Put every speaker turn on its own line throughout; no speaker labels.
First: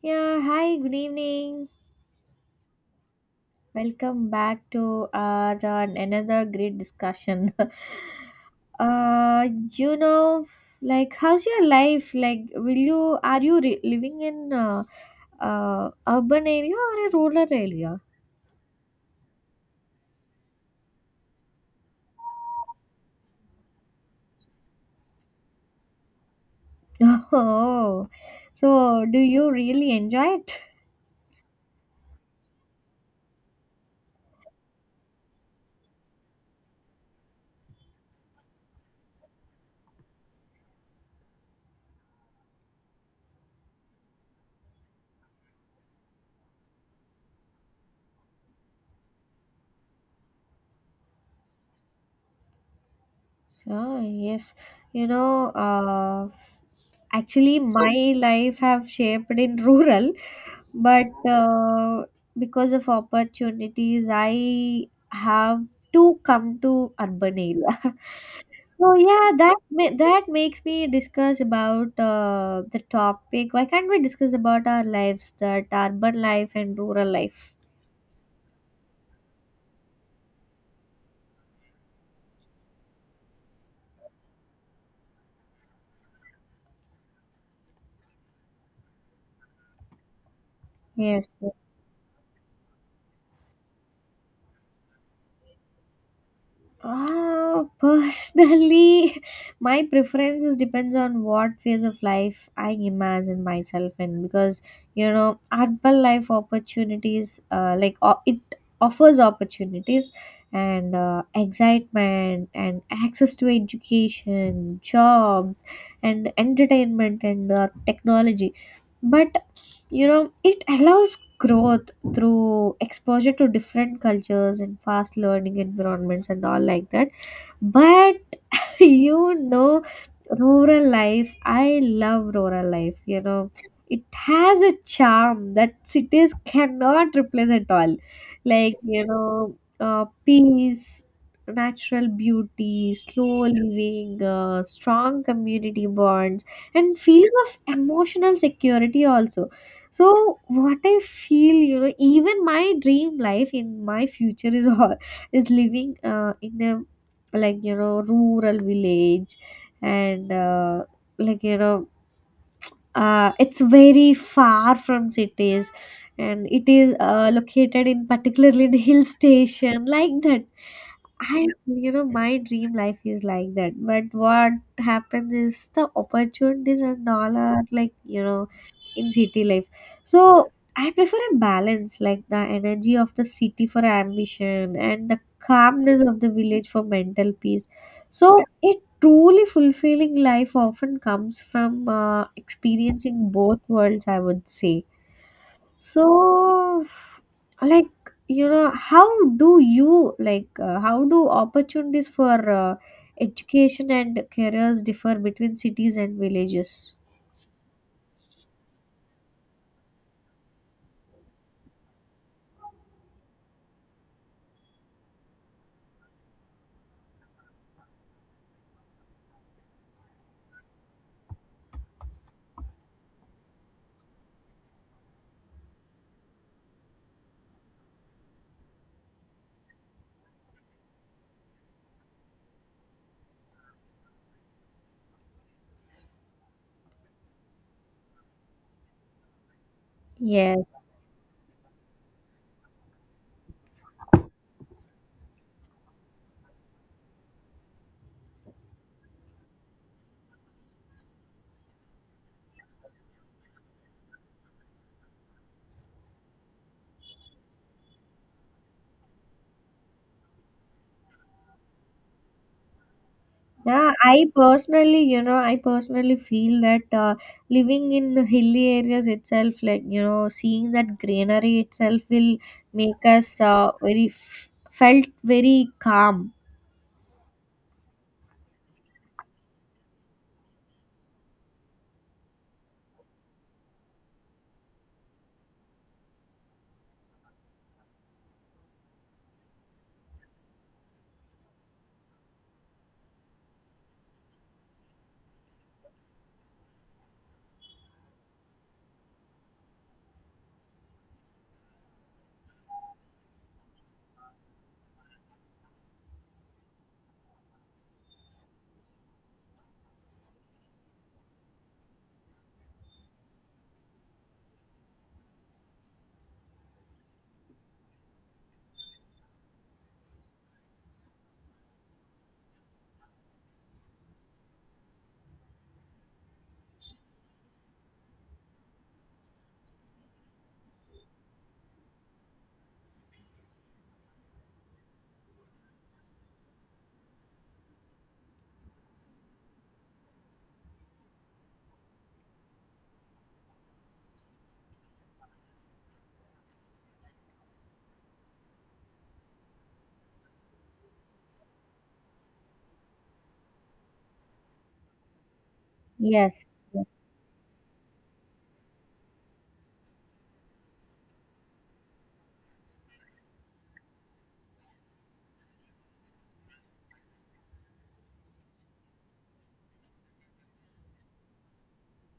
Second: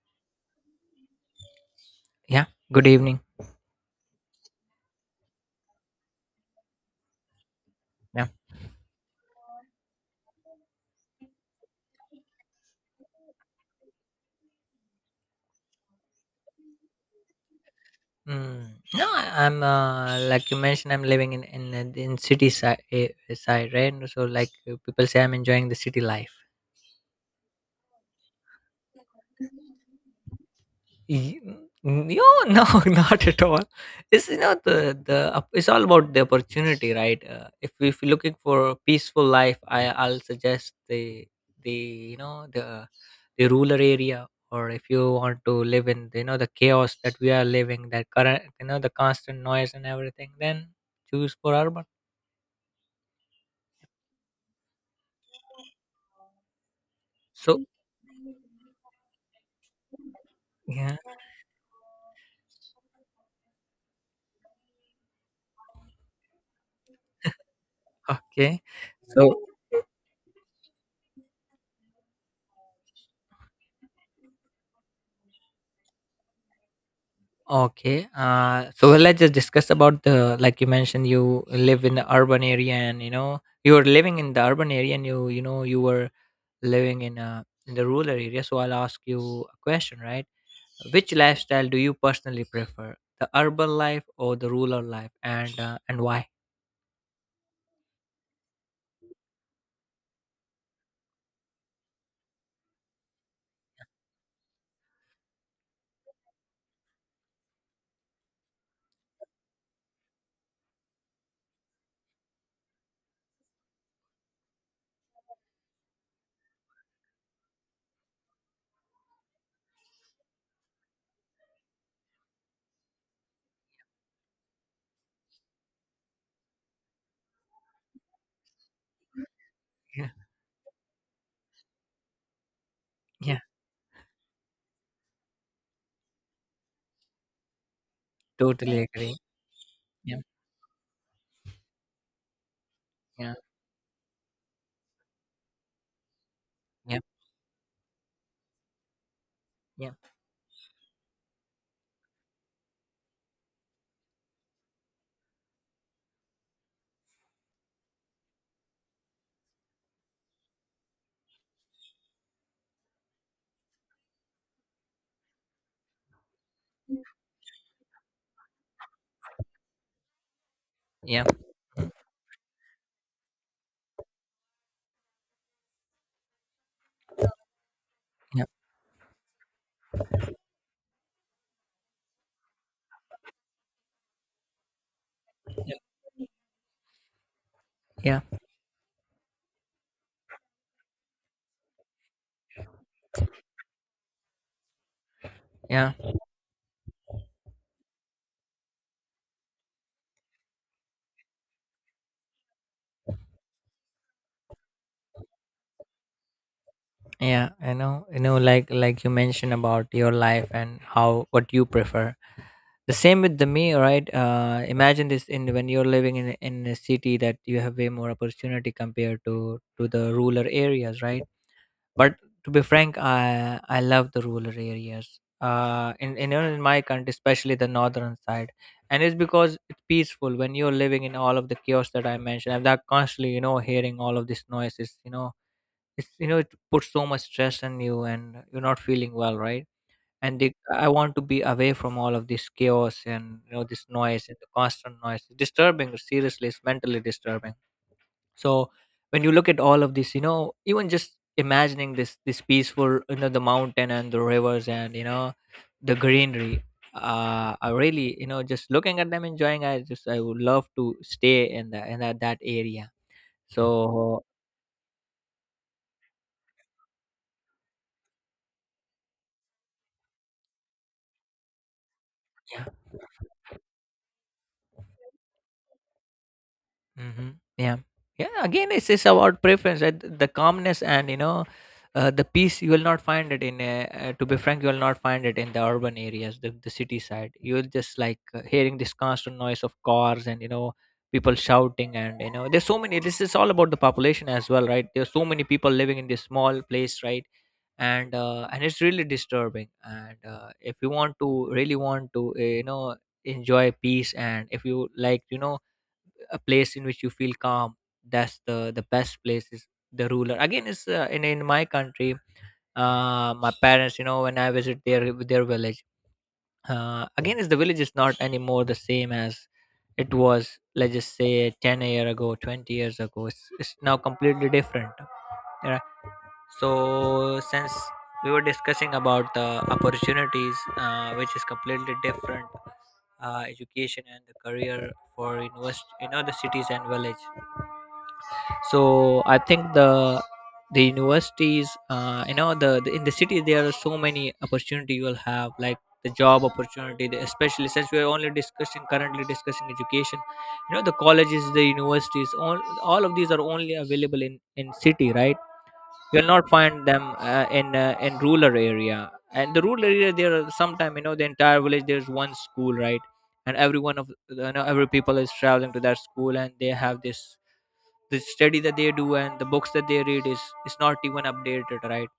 Yeah, hi, good evening.
Yeah, good evening.
Welcome back to our another great discussion.
Yeah.
uh, you know, like, how's your life? Like, will you are you re- living in urban area or a rural area?
Mm. No, I'm like you mentioned, I'm living in city side, side right? So like people say, I'm enjoying the city life.
Oh, so do you really enjoy it?
Y- n- No, no, not at all. It's it's all about the opportunity, right? If you're looking for a peaceful life, I'll suggest the you know the the rural area, or if you want to live in the chaos that we are living, that current the constant noise and everything, then choose for urban.
So yes, you know, uh, actually
So
my life have shaped in rural,
yeah,
but because of opportunities I have to come to urban area.
okay,
So yeah,
so.
that makes me discuss about the topic, why can't we discuss about our lives, that urban life and rural life.
Okay. So let's just discuss about the, like you mentioned, you live in the urban area and you know you were living in the urban area and you were living in the rural area. So I'll ask you a question, right? Which
Yes.
lifestyle do you personally prefer, the urban life or the rural life, and why?
Personally, my preferences depends on what phase of life I imagine myself in, because you know, urban life opportunities, like o it offers opportunities and excitement and access to education, jobs, and entertainment and technology. But you know, it allows growth through exposure to different cultures and fast learning environments and all like that. But you know,
Yeah.
rural life, I love rural life. You
Yeah.
know, it has a charm that cities cannot replace at all. Like
Totally
you
agree.
know,
Yeah.
peace, natural beauty,
Yeah.
slow living, strong community bonds, and
Yeah.
feeling of emotional security also.
Yeah.
So what I feel, you know, even my dream life in my future is all is living in a, like you know, rural village, and like you know it's very far from cities, and it is located in particularly in hill station like that.
Yeah.
I, you know, my dream life is like that. But what happens is the opportunities and all are, like, you
Yeah.
know, in city life. So I prefer a balance, like the energy of the city for ambition and the
Yeah.
calmness of the village for mental peace.
Yeah.
So a truly fulfilling life often comes from experiencing both worlds, I would say.
Yeah.
So, f- like, you know, how do you, like, how do opportunities for education and careers differ between cities and villages?
Yeah I know, you know, like you mentioned about your life and how, what you prefer, the same with the me, right? Imagine this: in when you're living in in a city, that you have way more opportunity compared to the rural areas, right? But to be frank, I love the rural areas in my country, especially the northern side. And it's because it's peaceful. When you're living in all of the chaos that I mentioned, I'm that constantly, you know, hearing all of these noises, it's it puts so much stress on you and you're not feeling well, right? And
Yes.
I want to be away from all of this chaos and, you know, this noise and the constant noise. It's disturbing, seriously, it's mentally disturbing. So when you look at all of this, you know, even just imagining this peaceful, you know, the mountain and the rivers and, you know, the greenery, I really, you know, just looking at them, enjoying. I would love to stay in the that area.
Yeah,
So
I personally, you know, I personally feel that living in hilly areas itself, like, you know, seeing that greenery itself will
yeah.
make us very, felt very calm.
Mhm. Yeah. Yeah. Again, it's about preference, right? The calmness and, you know, the peace, you will not find it in, to be frank, you will not find it in the urban areas, the city side. You'll just like hearing this constant noise of cars and, you know, people shouting and, you know, there's so many. This is all about the population as well, right? There's so many people living in this small place, right? And and it's really disturbing. And if you want to really want to, you know, enjoy peace, and if you like, you know, a place in which you feel calm, that's the best place is the ruler, again, is in my country. My parents, you know, when I visit their village, again, is the village is not anymore the same as it was, let's just say, 10 years year ago, 20 years ago. It's now completely different. Yeah. So since we were discussing about the opportunities, which is completely different, education and the career, for university, you know, the cities and village. So I think the universities, you know, the in the city, there are so many opportunity, you will have like the job opportunity, especially since we are only discussing, currently discussing, education, you know, the colleges, the universities, all of these are only available in city, right? You'll
Yes.
not find them in rural area. And the rural area, there are sometime, you know, the entire village, there's one school, right? And every one of, you know, every people is traveling to that school, and they have this, the study that they do and the books that they read, is not even updated, right?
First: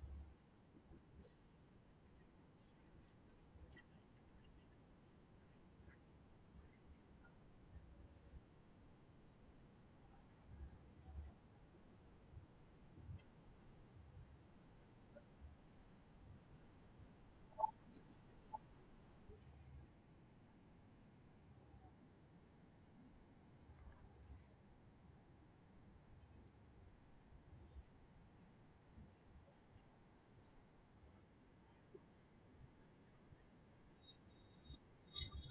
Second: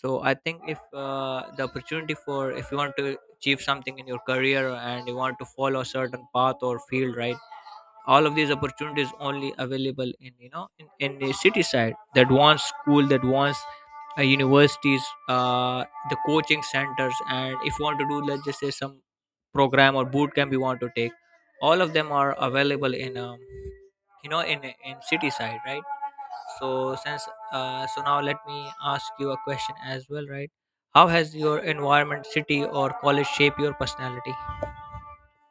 So I think if, the opportunity, for if you want to achieve something in your career and you want to follow a certain path or field, right, all of these opportunities only available in, you know, in the city side. That wants school, that wants universities, uh, the coaching centers. And if you want to do, let's just say, some program or boot camp you want to take, all of them are available in you know, in city side, right? So since, now let me ask you a question as well, right? How has your environment, city, or college shaped your personality?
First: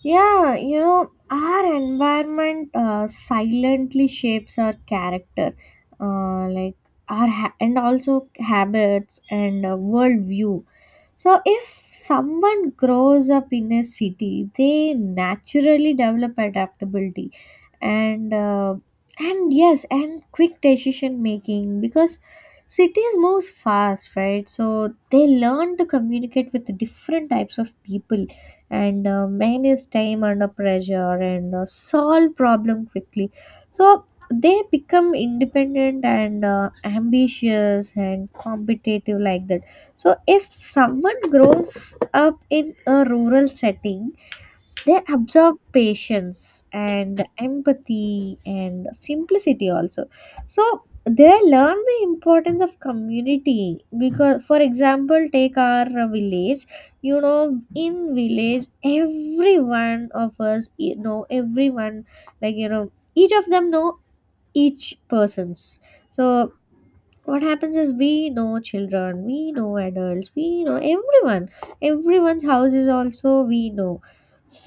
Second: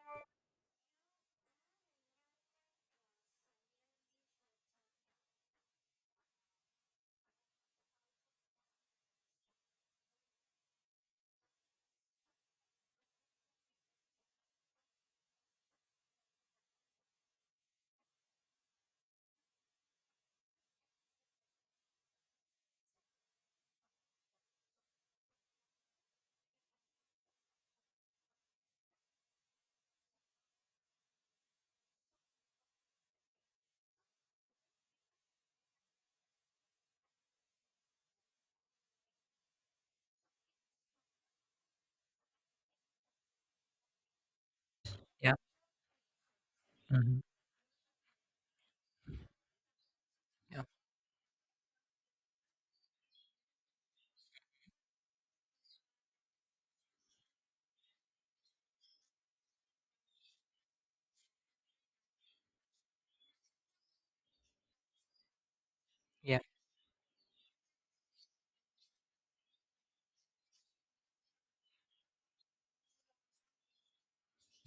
Yeah, you know, our environment silently shapes our character, uh, like and also habits and worldview. So, if someone grows up in a city, they naturally develop adaptability and uh, and yes, and quick decision making, because cities move fast, right? So they learn to communicate with different types of people and manage time under pressure and solve problem quickly. So they become independent and ambitious and competitive like that. So if someone grows up in a rural setting, they
Yeah.
absorb patience
Mm-hmm.
and empathy and simplicity also.
Yeah.
So they learn the importance of community, because, for example, take our village. You know, in village, every one of us, you know, everyone, like, you know, each of them know each persons.
Yeah.
So what happens is, we know children, we know adults, we know everyone. Everyone's house is also we know.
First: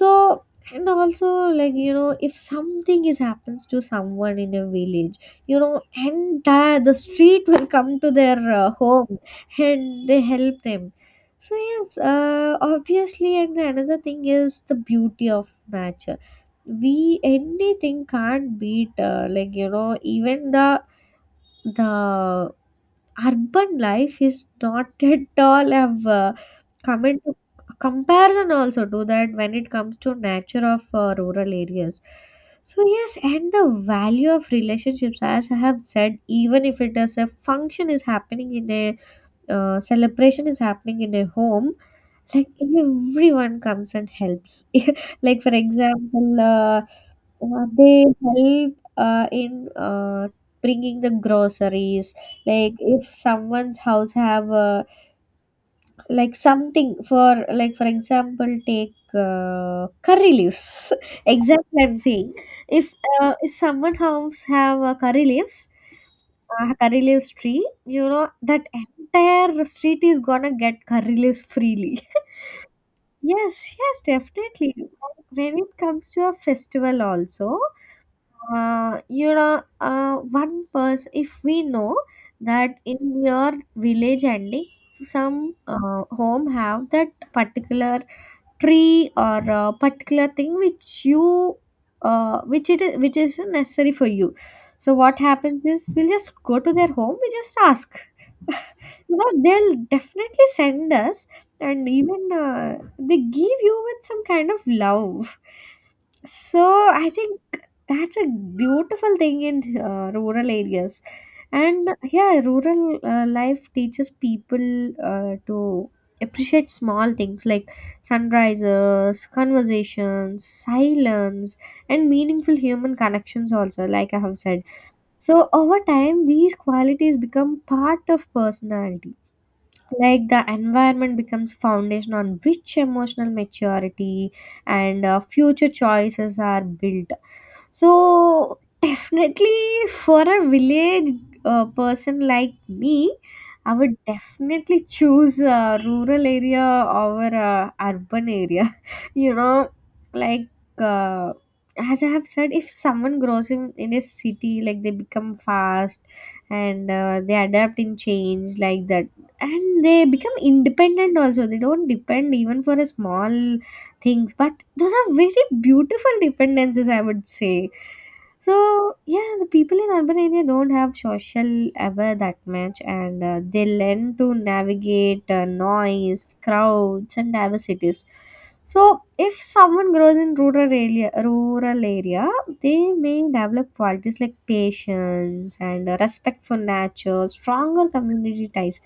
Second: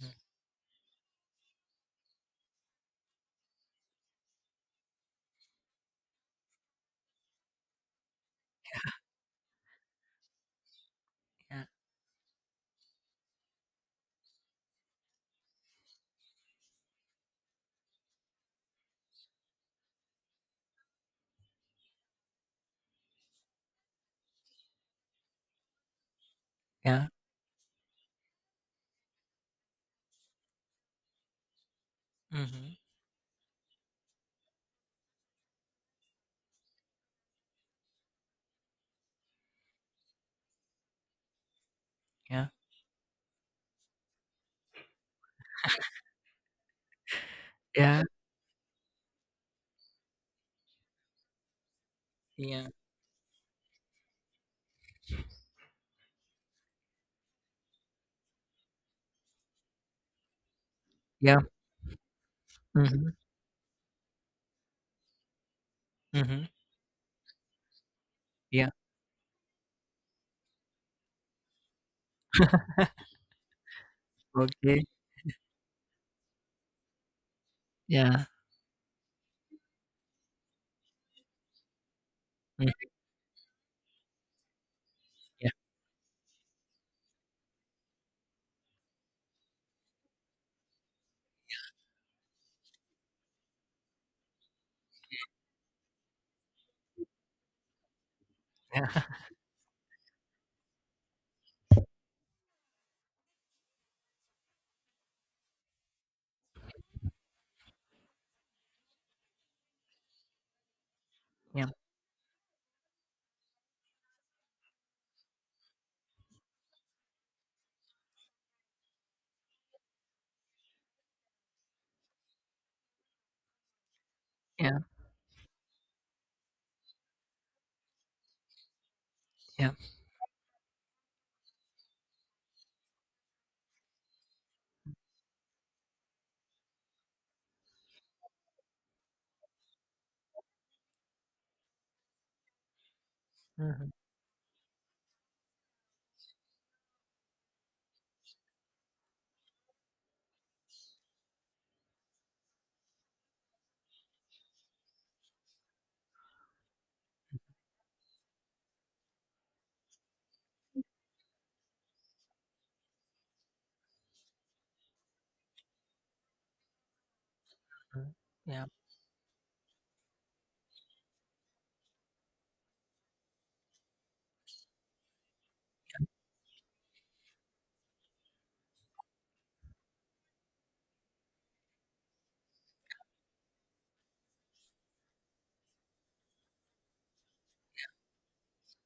Mm.
and also, like you know, if something is happens to someone in a village, you know, entire the street will come to their home, and they help them. So
Yeah.
yes, obviously, and the another thing is the beauty of nature. We anything can't beat like you know, even the urban life is not at all have come
Yeah.
into comparison also to that when it comes to nature of rural areas.
Mm-hmm.
So yes, and the value of relationships, as I have said, even if it is a function is happening in a celebration is happening in a home,
Yeah.
like everyone comes and helps. Like for example,
Yeah.
they help in bringing the groceries.
Yeah.
Like if someone's house have like something for, like for example, take curry leaves.
Yeah.
Exactly, I'm saying, if
Mm-hmm.
if someone house have curry leaves,
Mm-hmm.
curry leaves tree, you know, that
Yeah.
entire street is gonna get curry leaves freely. Yes, yes, definitely.
Okay.
When it comes to a festival also,
Yeah.
one person, if we know that
Mm.
in your village ending,
Yeah.
some home have that particular tree or particular thing which you, which is necessary for you. So what happens is, we'll just go to their home, we just ask.
Yeah.
You know, they'll definitely send us, and even they give you with some kind of love. So I think that's a beautiful thing in rural areas.
Yeah.
And yeah, rural life teaches people to appreciate small things like sunrises, conversations, silence, and meaningful human connections also, like I have said.
Yeah.
So over time these qualities become part of personality.
Yeah.
Like the environment becomes foundation on which emotional maturity and future choices are built. So definitely, for a village person like me, I
Mm-hmm.
would definitely choose a rural area over a urban area. You know, like, uh, as I have said, if someone grows in a city, like they become fast and they adapt in change like that, and they become independent also. They don't depend even for a small things, but those are very beautiful dependencies, I would say.
Yeah.
So yeah, the people in urban area don't have social ever that much, and they learn to navigate noise, crowds, and diversities. So if someone grows in rural area, they may develop qualities like patience and respect for nature, stronger community ties.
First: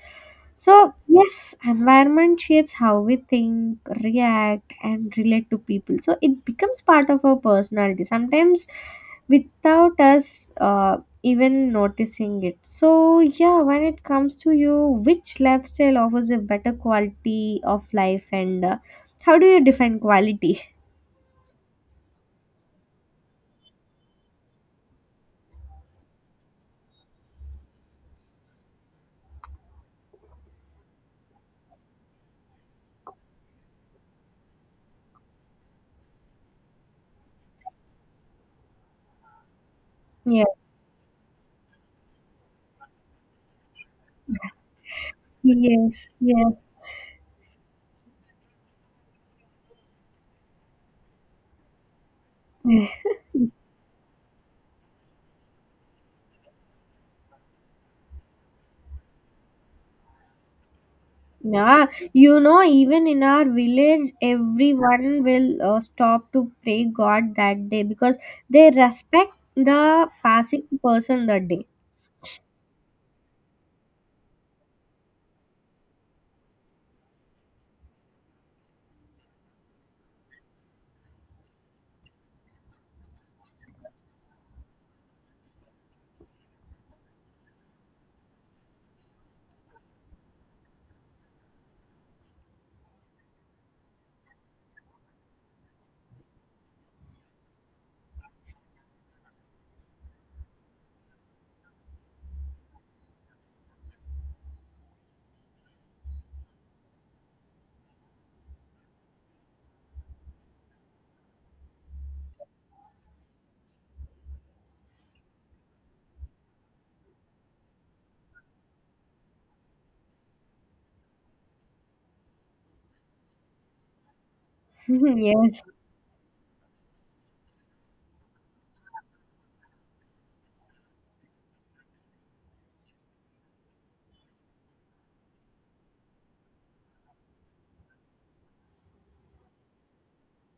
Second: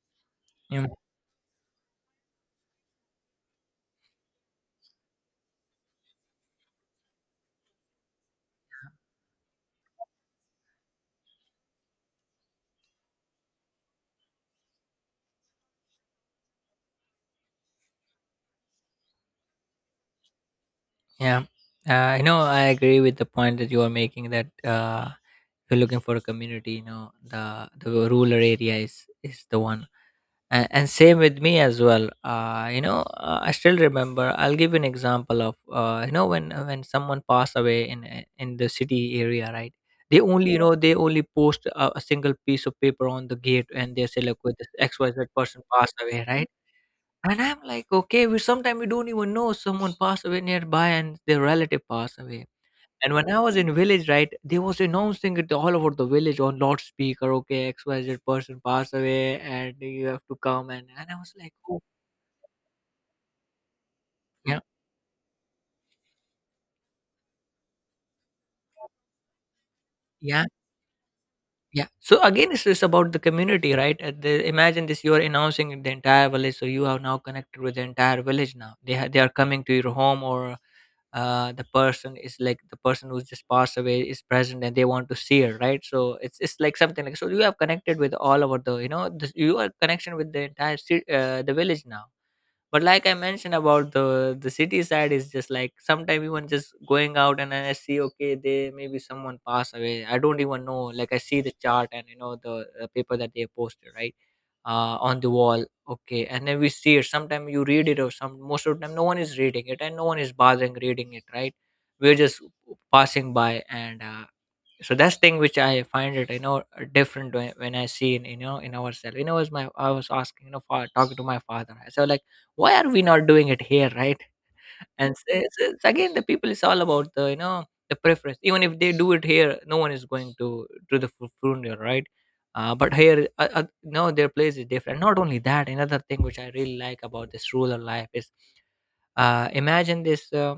Yeah.
So yes, environment shapes how we think, react, and relate to people. So it becomes part of our personality sometimes without us even noticing it. So yeah, when it comes to you, which lifestyle offers a better quality of life, and how do you define quality?
Yeah. You know, I agree with the point that you are making, that if you're looking for a community, you know, the rural area is the one. And same with me as well. You know, I still remember, I'll give you an example of, you know, when, someone passed away in the city area, right, they only, you
Yes,
know, they only post a single piece of paper on the gate, and they say, look, with this XYZ person passed
yes,
away, right?
yes.
And I'm like, okay, we sometimes, we don't even know someone passed away nearby and their relative passed away. And when I was in village, right, they was announcing it all over the village on loudspeaker. Okay, XYZ person passed away, and you have to come. And I was like, oh
Yeah, you know, even in our village,
yeah,
everyone will stop to pray God that day because they respect the
yeah,
passing person that day.
yeah. So again, it's just about the community, right? Imagine this: you are announcing in the entire village, so you are now connected with the entire village. Now they are coming to your home. Or the person is like, the person who's just passed away is present and they want to see her, right? So it's like something, like, so you have connected with all over the, you know, you are connection with the entire the village now. But like I mentioned about the city side, is just like sometimes even just going out and then I see, okay, they maybe someone passed away, I don't even know, like I see the chart and, you know, the paper that they posted, right, on the wall, okay. And then we see it, sometimes you read it, or some, most of the time no one is reading it and no one is bothering reading it, right? We're just passing by. And so that's thing which I find it, you know, different, when I see in, you know, in ourselves. You know, was my, I was asking, you know, for talking to my father, I said like, why are we not doing it here, right? And so
Yes,
it's again, the people, it's all about the, you know, the preference. Even if they do it here, no one is going to the funeral, right? But here, no, their place is different. Not only that, another thing which I really like about this rural life is, imagine this,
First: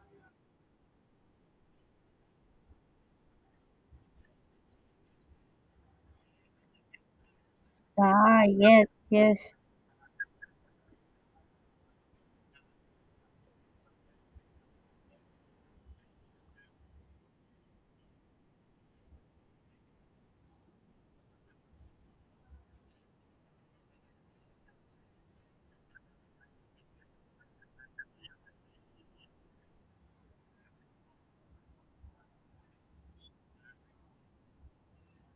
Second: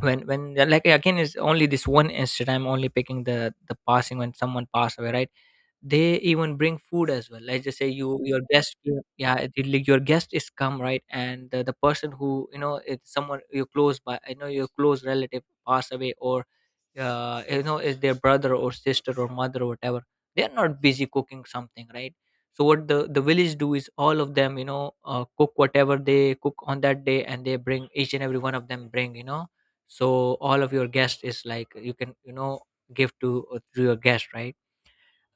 when, like, again, is only this one incident I'm only picking, the passing, when someone passed away, right, they even bring food as well. Let's just say you, your
ah,
guest,
yes,
yeah, yeah,
yes,
like your guest is come, right, and the person who, you know, it's someone you close by, I know your close relative pass away or you know, is their brother or sister or mother or whatever, they're not busy cooking something, right? So what the village do is, all of them, you know, cook whatever they cook on that day and they bring, each and every one of them bring, you know. So all of your guest is, like, you can, you know, give to your guest, right?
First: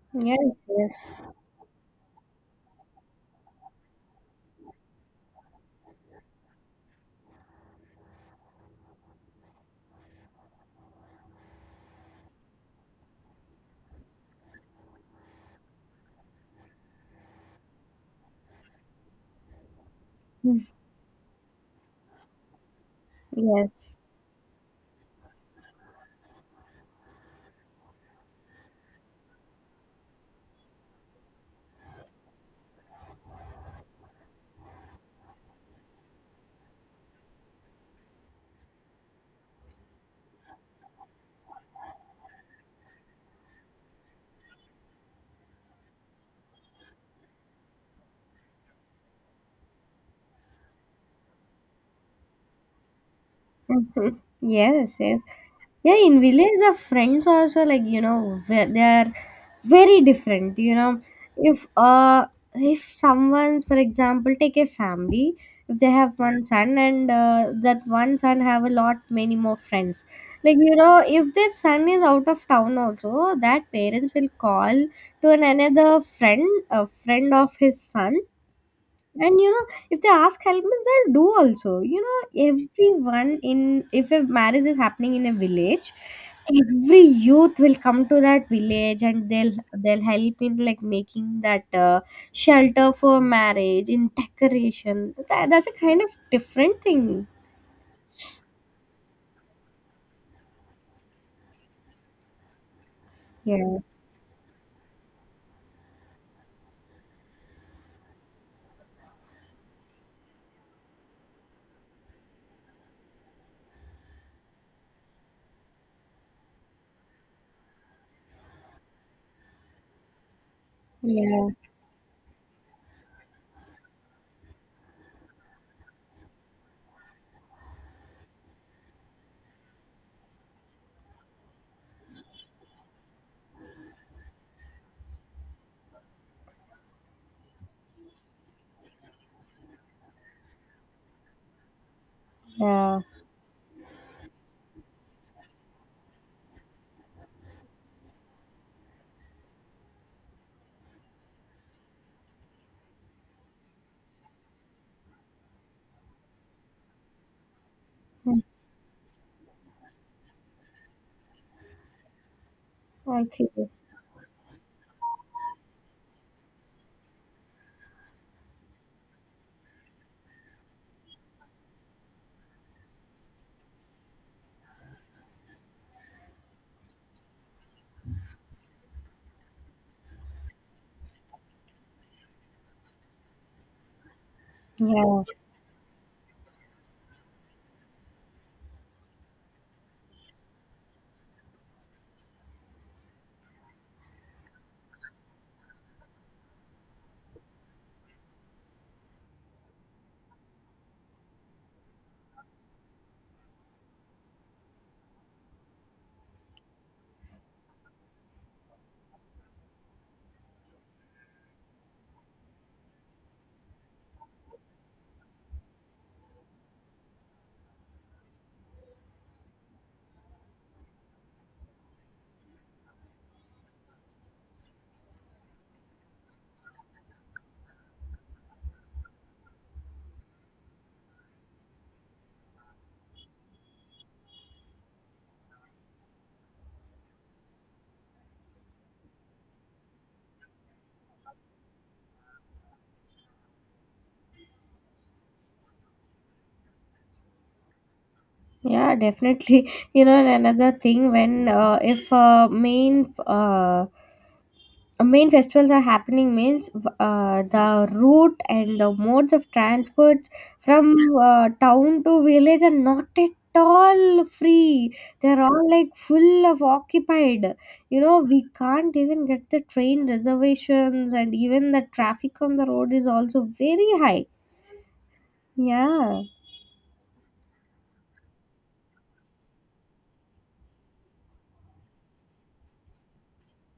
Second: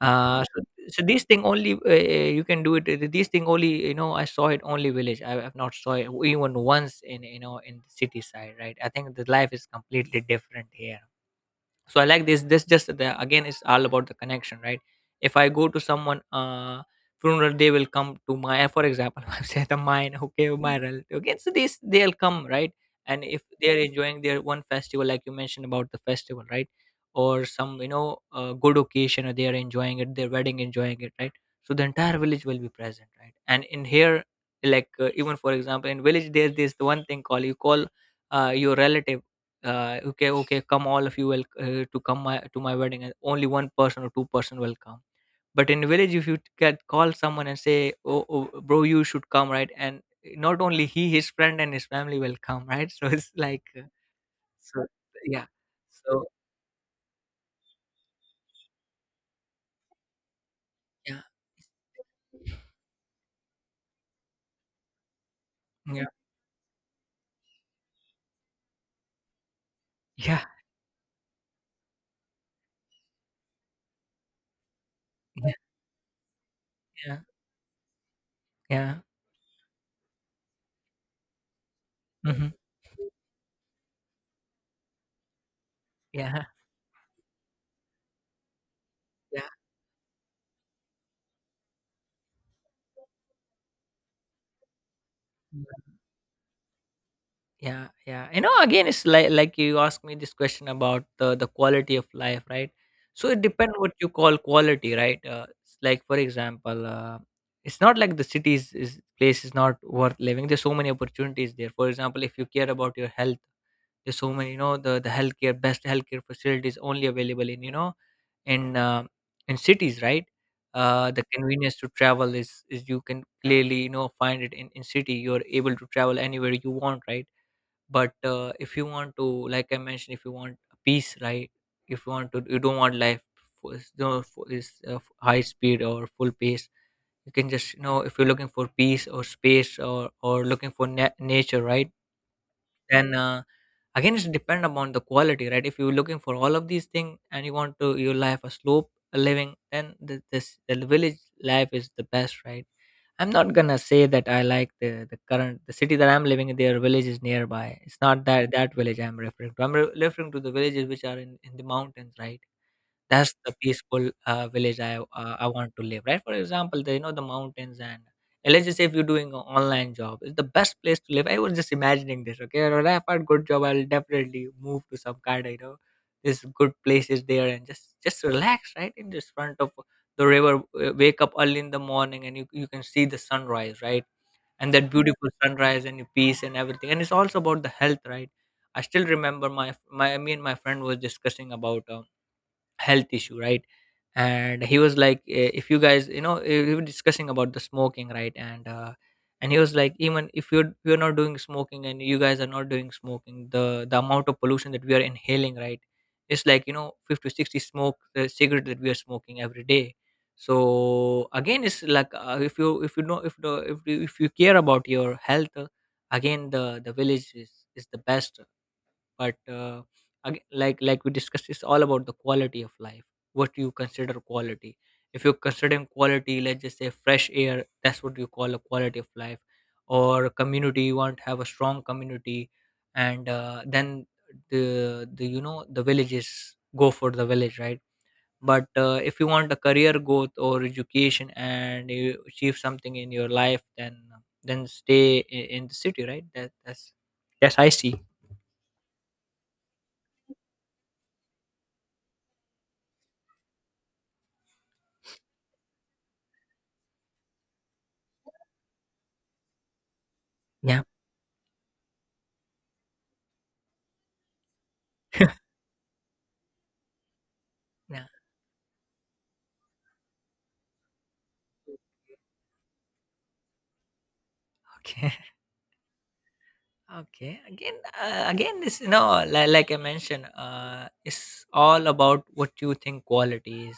yes,
So so this
yes,
thing only, you can do it. This thing only, you know, I saw it only village. I have not saw it even once in, you know, in the city side. Right. I think the life is completely different here. So I like this just the, Again, it's all about the connection, right? If I go to someone funeral, they will come to my, for example, I say the mine, okay, my relative, okay, so this, they'll come, right? And if they're
yes.
enjoying their one festival, like you mentioned about the festival, right, or some good occasion, or they're enjoying it, their wedding, enjoying it, right? So the entire village will be present, right? And in here, like, even for example, in village there's this one thing called, you call your relative, okay, okay, come, all of you will to come my, to my wedding, and only one person or two-person will come. But in village, if you can call someone and say, oh, oh bro, you should come, right? And not only he, his friend and his family will come, right. So it's like
Mhm.
so
Yes, yes.
yeah,
Yeah, in
so
village the friends also, like you know, they are very different. You know,
yeah,
if if someone's, for example, take a family, if they
yeah,
have one son and that one son have a lot many more friends.
yeah,
Like you know, if their son is out of town also, that parents will call to an
yeah,
another friend, a
yeah,
friend of his son,
yeah,
and you know, if they ask help means they'll do also. You know,
hmm,
everyone in, if a marriage is happening in a village,
yeah,
every youth will come to that village and
yeah,
they'll help in like making that shelter for marriage in decoration, that, that's a kind of different thing.
yeah, yeah, you know, again it's like, you asked me this question about the quality of life, right? So it depends
Yeah,
what you call quality, right. It's like for example, it's not like the cities is place is not worth living, there's so many opportunities there. For example, if you care about your health, there's so many, you know, the healthcare, best healthcare facilities only available in, you know, in uh, in cities, right. The
yeah,
convenience to travel is you can clearly, you know, find it in city, you're able to travel anywhere you want, right? But if you want to, like I mentioned, if you want peace, right? If you want to, you don't want life for, is- no, for is f- high speed or full pace, you can just, you know, if you're looking for peace or space, or looking for na- nature, right?
yeah.
Then again, it's depend upon the quality, right? If you're looking for all of these things and you want to, your life a slope, a living, then the, this, the village life is the best, right. I'm not gonna say that I like the current, the city that I'm living in, their village is nearby. It's not
Hmm.
that, that village I'm referring to. I'm re- referring to the villages which are in the mountains, right? That's
Okay.
the peaceful village I want to live, right? For example, the, you know, the mountains, and let's just say if you're doing an online job, it's the best place to live. I was just imagining this, okay? When I find good job, I'll definitely move to some kind of, you know, this good places there and just relax, right? In just front of the river, wake up early in the morning and you can see the sunrise, right? And that
Yeah,
beautiful sunrise and your peace and everything. And it's also about the health, right? I still remember my, me and my friend was discussing about. Health issue, right? And he was like, "Eh, if you guys, you know, eh, we were discussing about the smoking, right? And and he was like, even if you're not doing smoking, and you guys are not doing smoking, the amount of pollution that we are inhaling, right? It's like, you know, 50, 60 smoke the cigarette that we are smoking every day. So again, it's like if you, if you know, if the, if you care about your health, again, the village is the best. But ag- like we discussed, it's all about the quality of life, what you consider quality. If you're considering quality, let's just say fresh air, that's what you call a quality of life, or community, you want to have a strong community, and then the, the villages, go for the village, right? But if you want a career growth or education and you achieve something in your life, then stay in the city, right? That's I see,
yeah, definitely. You know, and another thing, when if main main festivals are happening means, the route and the modes of transports
yeah.
from town to village are not at all free. They're all like full of occupied. You
Yeah.
know, we can't even get the train reservations, and even the traffic on the road is also very high.
Okay.
Yeah.
Okay. Again, again, this, you know, like I mentioned, it's all about what you think quality is,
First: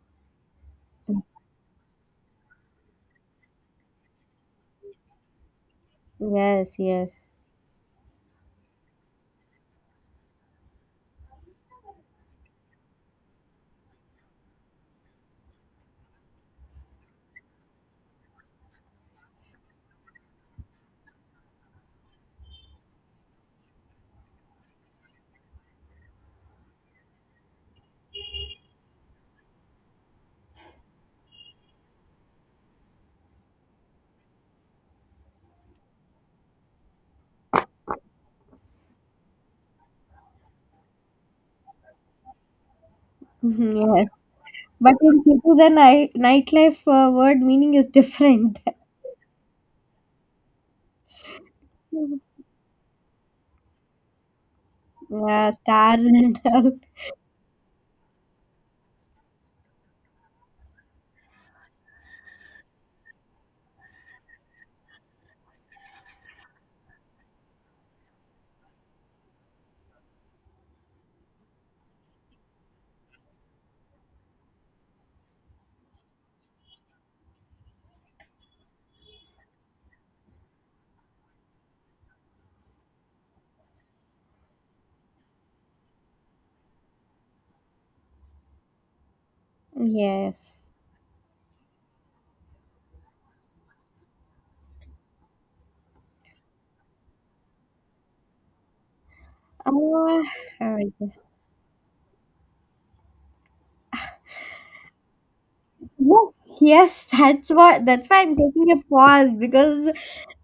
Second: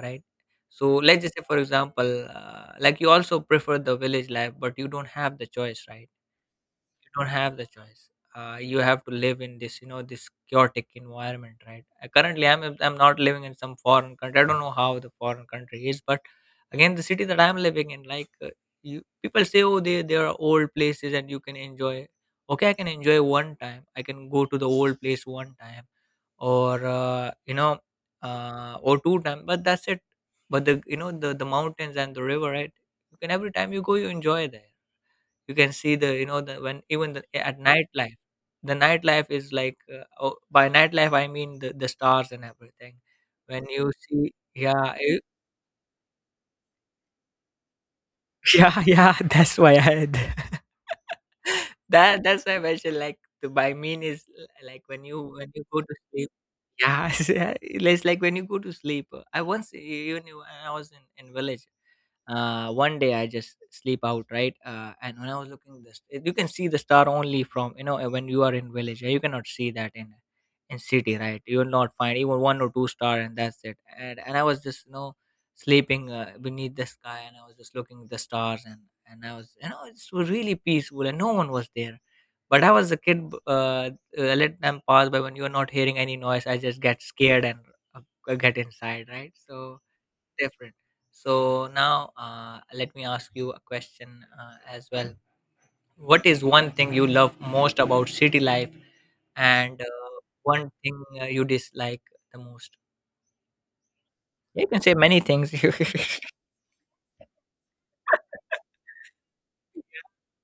right? So let's just say, for example, like you also prefer the village life, but you don't have the choice, right?
Yes,
Don't
yes.
have the choice. You have to live in this, you know, this chaotic environment, right? Currently, I'm not living in some foreign country. I don't know how the foreign country is, but again, the city that I'm living in, like you, people say, oh, they are old places and you can enjoy. Okay, I can enjoy one time. I can go to the old place one time, or you know, or two times. But that's it. But the, you know, the mountains and the river, right? You can, every time you go, you enjoy there. You can see the, you know, the, when even the, at nightlife, the nightlife is like oh, by nightlife I mean the stars and everything. When you
Yes.
see,
But
yeah,
in
you-
city, the night, nightlife word meaning is different.
yeah, yeah, that's why I, that, that's why I mentioned, like the by mean is l- like when you,
Yeah,
when you go to
stars
sleep,
and all.
yeah. It's like when you go to sleep. I once, even when I was in village, one day I just sleep out, right? And when I was looking this, eh, you can see the star only from, you know, when you are in village. Uh, you cannot see that in city, right? You will not find even one or two star, and that's it. And I was just, you know, sleeping beneath the sky, and I was just looking at the stars, and I was, you know, it was really peaceful, and no one was there. But I was a kid. B- let them pass by when you are not hearing any noise, I just get scared and get inside, right? So
Yes.
different. So now, let me ask you a question as well. What is one thing you love most about city life, and
Uh,
one thing
yes.
you dislike the most? You can say many things.
Yes, yes, that's what, that's why I'm taking a pause, because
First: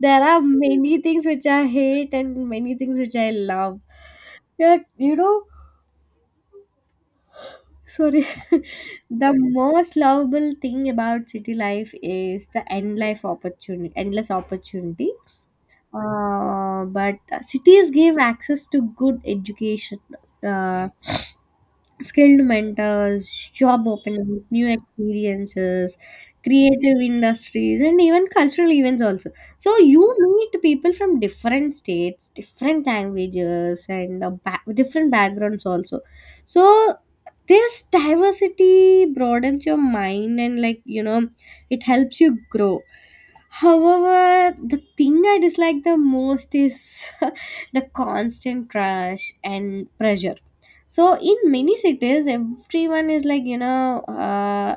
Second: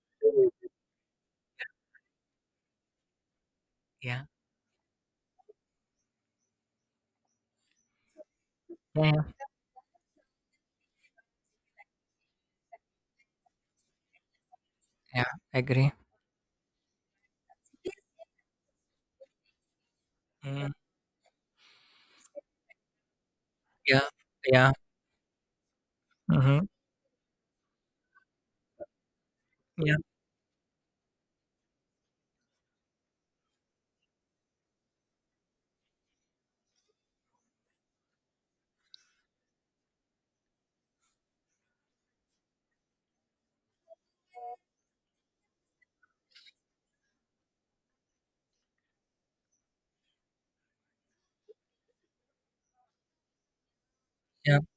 there are many things which I hate and many things which I love.
Yeah,
Yeah, you know, sorry.
yeah,
The most lovable thing about city life is the end life opportunity, endless opportunity.
yeah. I agree.
But cities give access to good education.
Mm,
Uh, Skilled mentors, job
yeah,
openings, new
yeah.
experiences,
Mm-hmm.
creative industries, and even cultural events also. So
Yeah,
you meet people from different states, different languages, and different backgrounds also. So this diversity broadens your mind and, like you know, it helps you grow. However, the thing I dislike the most is the constant rush and pressure. So in many cities, everyone is, like you know,
yeah,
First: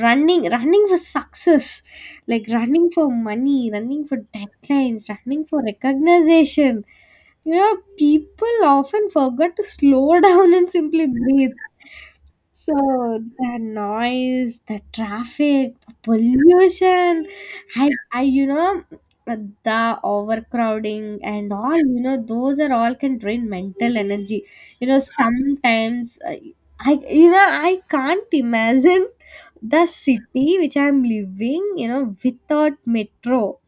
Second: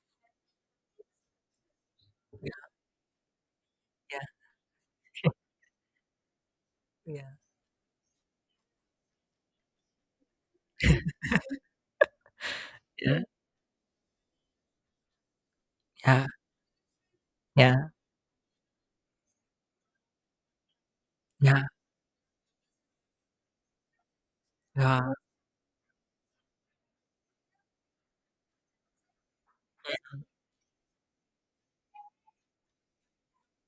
running, running for success, like
yeah,
running for money, running for
yeah,
deadlines, running for recognition.
yeah,
You know, people often forget to slow down and simply breathe. So the noise, the traffic, the
yeah, yeah,
pollution,
yeah,
you know, the overcrowding and
yeah,
all, you know, those are all can drain mental energy. You know,
yeah,
sometimes I, you know, I can't imagine the city which I'm living, you know, without metro.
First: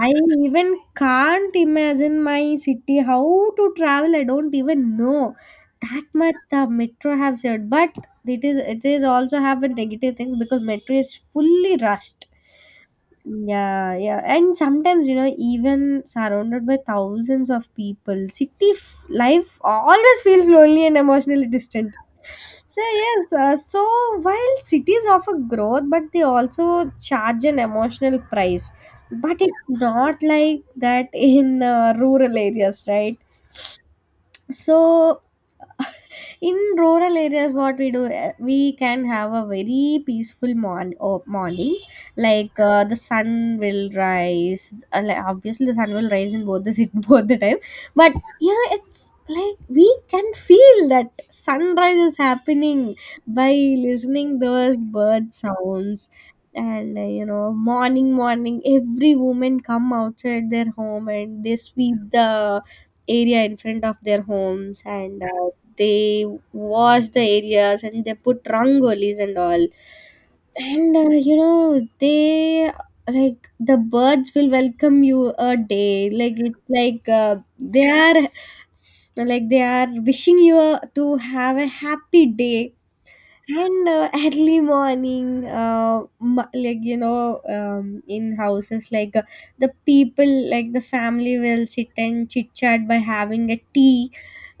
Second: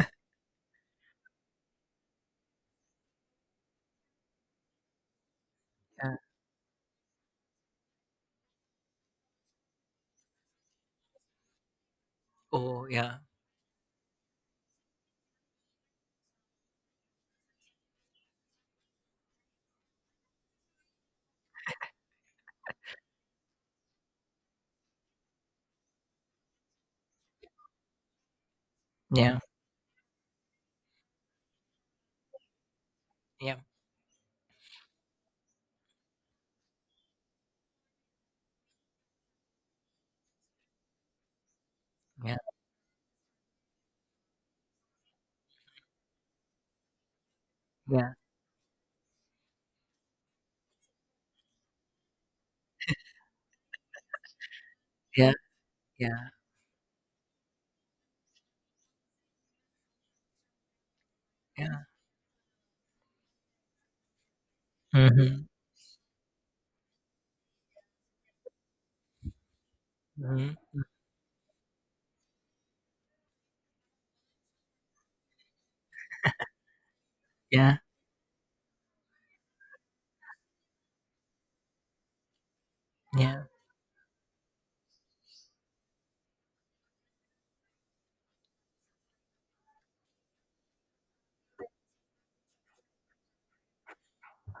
I even can't imagine my city how to travel. I don't even know that
yeah.
much the metro have said, but it is, it is also have a negative things because metro is fully rushed.
Oh, yeah,
Yeah, yeah. And sometimes, you know, even surrounded by thousands of people, city life always feels lonely and emotionally distant. So yes, so while cities offer growth, but they also charge an emotional price. But
yeah,
it's not like that in rural areas, right?
yeah,
So, in rural areas, what we do, eh, we can have a very peaceful or mornings.
yeah,
Like the sun will rise. Obviously, the sun will rise in both the both the time. But
yeah,
you know, it's like we can feel that sunrise is happening by listening those bird
yeah,
sounds.
yeah,
And you know, morning, every woman come outside their home and they
yeah.
sweep the area in front of their homes, and
Mhm,
they wash the areas and they put rangolis and all.
mhm, mm,
And you know, they, like the birds will welcome you a day, like it's like
yeah,
they are, like they are wishing you to have a happy day.
yeah,
And early morning like you know, in houses, like the people, like the family will sit and chit chat by having a tea,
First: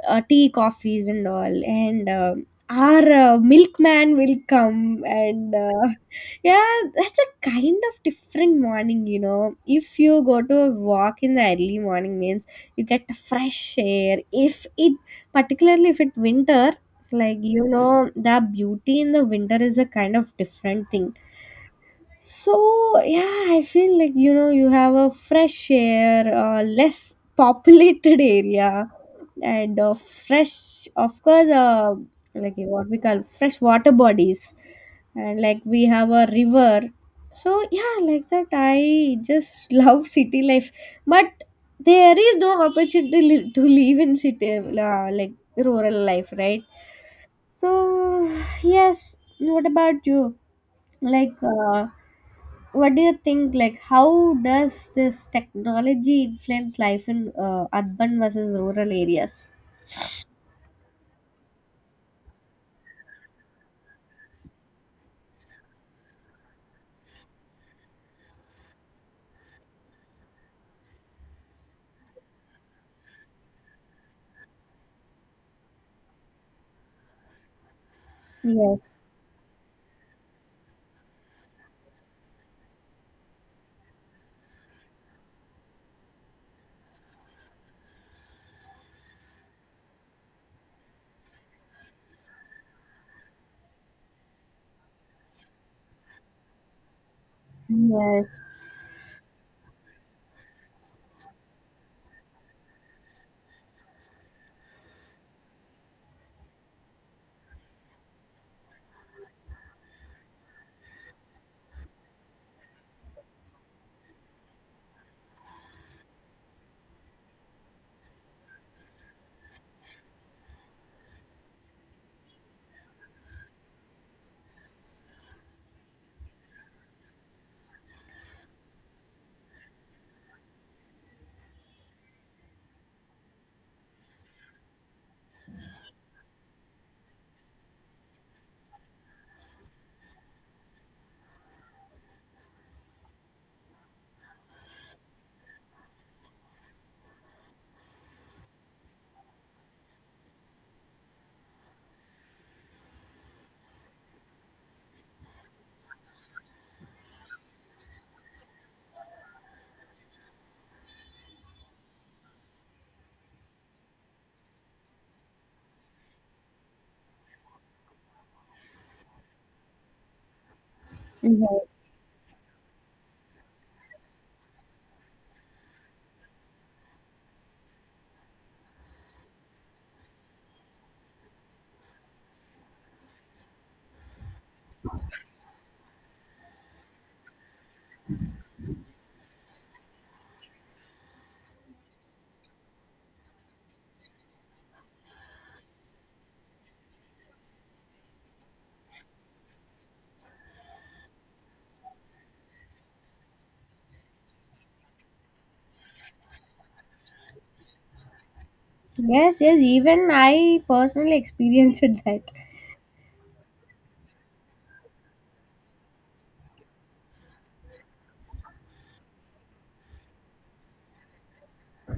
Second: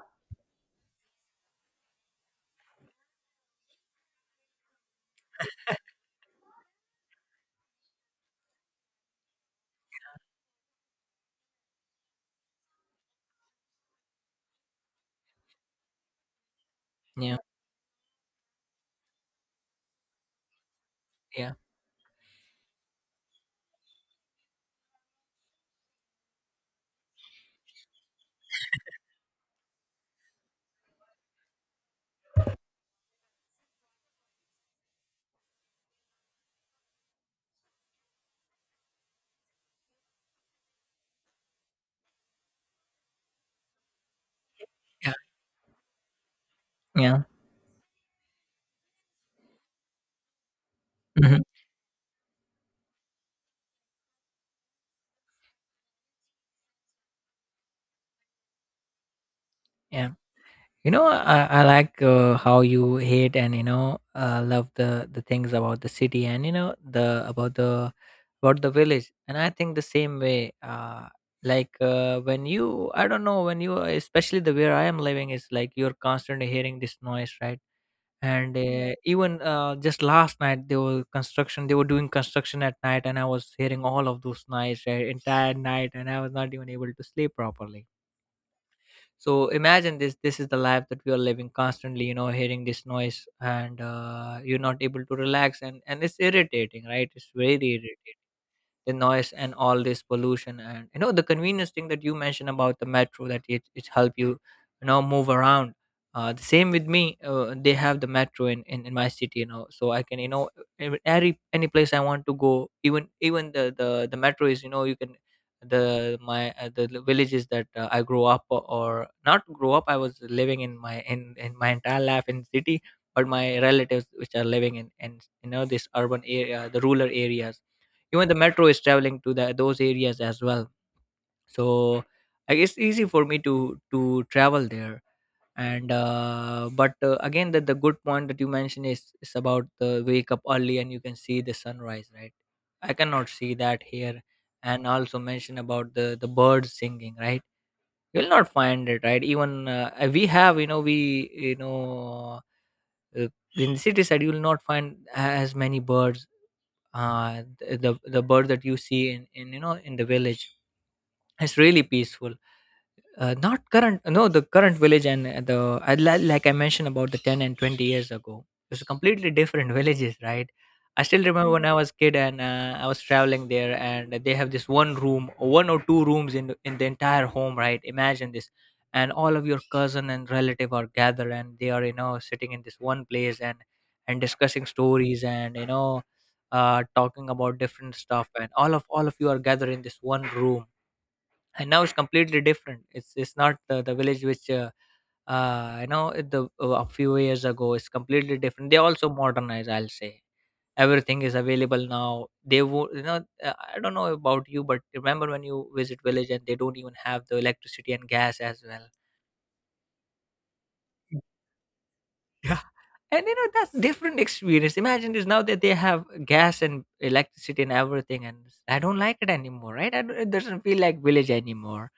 tea, coffees and all. And our milkman will come and yeah, that's a kind of different morning. You know, if you go to a walk in the early morning means you get fresh air, if it, particularly if it winter, like
yeah,
you know, the beauty in the winter is a kind of different thing.
yeah,
So yeah, I feel like, you know, you have a fresh air, less populated area, and fresh, of course, like what we call fresh water bodies, and like we have a river. So yeah, like that, I just love city life, but there is no opportunity to to live in city,
yeah,
like rural life, right?
yeah,
So yes, what about you? Like.
mhm,
What do you think, like how does this technology influence life in urban versus rural areas?
yeah. You know, I like, how you hate and you know love the things about the city and you know the about the about the village, and I think the same way. Like when you, I don't know, when you, especially the where I am living is like you're constantly hearing this noise, right? And
Yes,
even just last night, they were construction, they were doing construction at night, and I was hearing all of those noise entire night, and I was not even able to sleep properly. So imagine this, this is the life that we are living, constantly, you know, hearing this noise, and you're not able to relax, and it's irritating, right? It's very irritating,
yes,
the noise and all this pollution. And you know the convenience thing that you mentioned about the metro, that it help you, you know, move around. Uh, the same with me. Uh, they have the metro in my city, you know, so I can, you know, ev- any place I want to go, even even the metro is, you know, you can, the my, the l- villages that I grew up o- or not grow up, I was living in my entire life in city, but my relatives which are living in, you know, this urban area, the rural areas, even the metro is traveling to the, those areas as well. So I guess easy for me to travel there. And but again the good point that you mentioned is about the wake up early and you can see the sunrise, right? I cannot see that here. And also mention about the birds singing, right? You'll not find it, right, even we have, you know, we, you know, uh, in the city side you'll not find as many birds. Uh, th- the bird that you see in, you know, in the village, it's really peaceful. Uh, not current. No, the current village and the I li- like I mentioned about the 10 and 20 years ago, it was completely different villages, right? I still remember when
yes.
I was kid and I was traveling there, and they have this one room, 1 or 2 rooms in the entire home, right? Imagine this, and all of your cousin and relative are gathered, and they are sitting in this one place and discussing stories and you know Talking about different stuff, and all of you are gathered in this one room. And now it's completely different. It's not the village which you know the a few years ago. It's completely different. They also modernize, I'll say. Everything is available now. They would, I don't know about you, but remember when you visit village and they don't even have the electricity and gas as well?
Yes, yes, even I personally experienced that.
Yeah. And you know that's different experience. Imagine this now that they have gas and electricity and everything. And I don't like it anymore, right? I don't, it doesn't feel like village anymore.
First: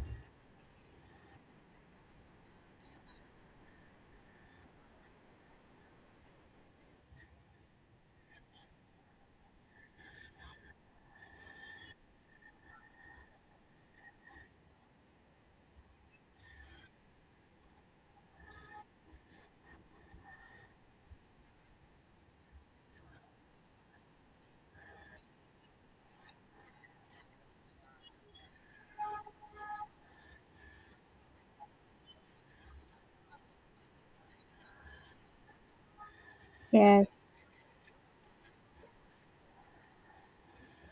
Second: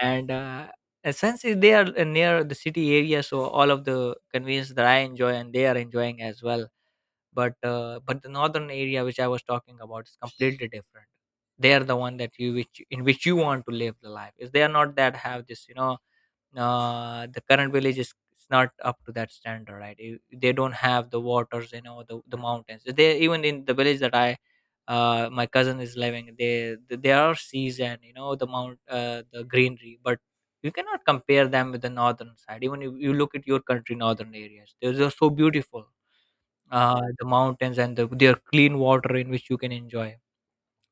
And Since they are near the city area, so all of the convenience that I enjoy and they are enjoying as well. But the northern area which I was talking about is completely different. They are the one that you, which in which you want to live the life, if they are not that have this, the current village is not up to that standard, right? They don't have the waters, you know, the mountains. They, even in the village that I, my cousin is living, they there are seas, and you know the mount the greenery, but you cannot compare them with the northern side. Even if you look at your country northern areas, they're just so beautiful.
Yes,
The mountains and their clean water in which you can enjoy.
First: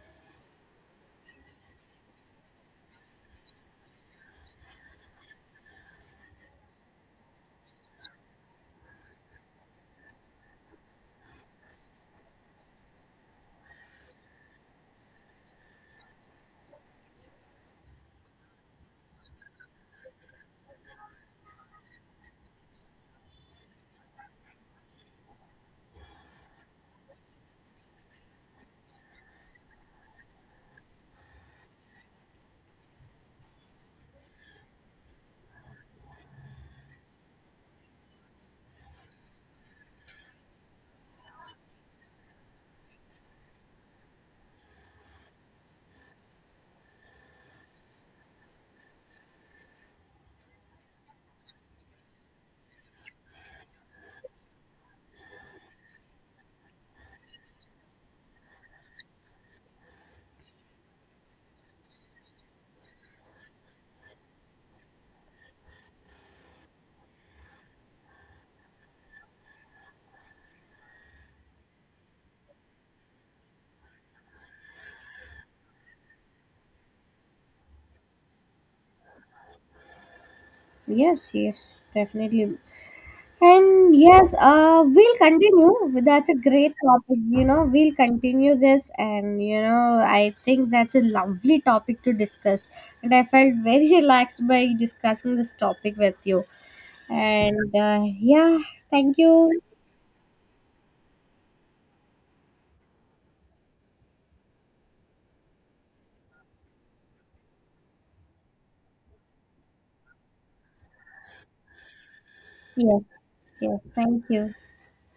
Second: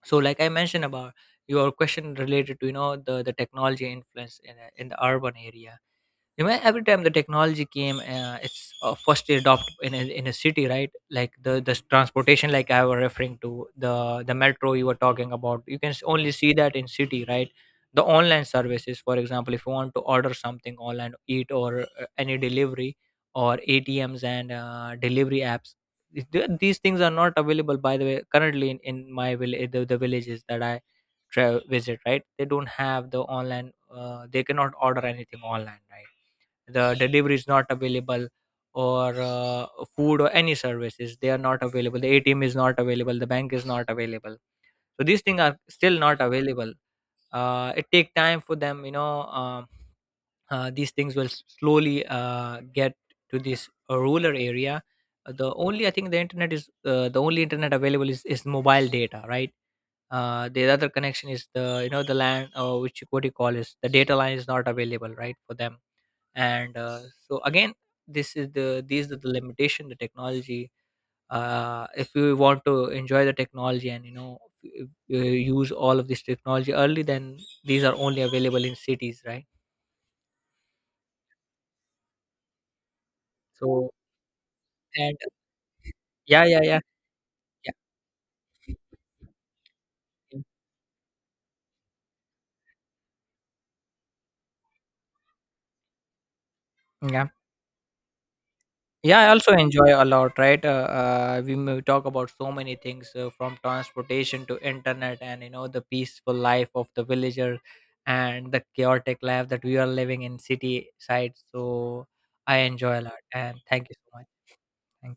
So like I mentioned about your question related to, you know, the technology influence in the urban area. You know every time the technology came, it's first adopted in in a city, right? Like the transportation like I was referring to, the the metro you were talking about, you can only see that in city, right? The online services, for example, if you want to order something online, eat or any delivery, or atms and delivery apps, these things are not available, by the way, currently in my village, the villages that I visit, right? They don't have the online, they cannot order anything online, right? The delivery is not available, or food or any services, they are not available. The atm is not available, the bank is not available. So these things are still not available. It take time for them, these things will slowly get to this rural area. The only, I think, the internet is, the only internet available is mobile data, right? The other connection is the, you know, the land, or which what you call is the data line, is not available, right, for them. And So again, this is the these are the limitation, the technology. If we want to enjoy the technology and, you know, use all of this technology early, then these are only available in cities, right?
yes, yes, definitely.
So.
And yes,
And.
we'll continue. That's a
yeah yeah
great
yeah
topic. You know,
Yeah.
we'll continue this, and you know, I think that's a lovely topic to discuss. And I felt very relaxed by discussing this topic with you.
Yeah,
And yeah, thank
Yeah, I
you.
also enjoy a lot, right? We may talk about so many things, from transportation to internet, and you know the peaceful life of the villager, and the chaotic life that we are living in city side. So I enjoy a lot,
Yes,
and thank
yes,
you so
thank
much.
you.
Thank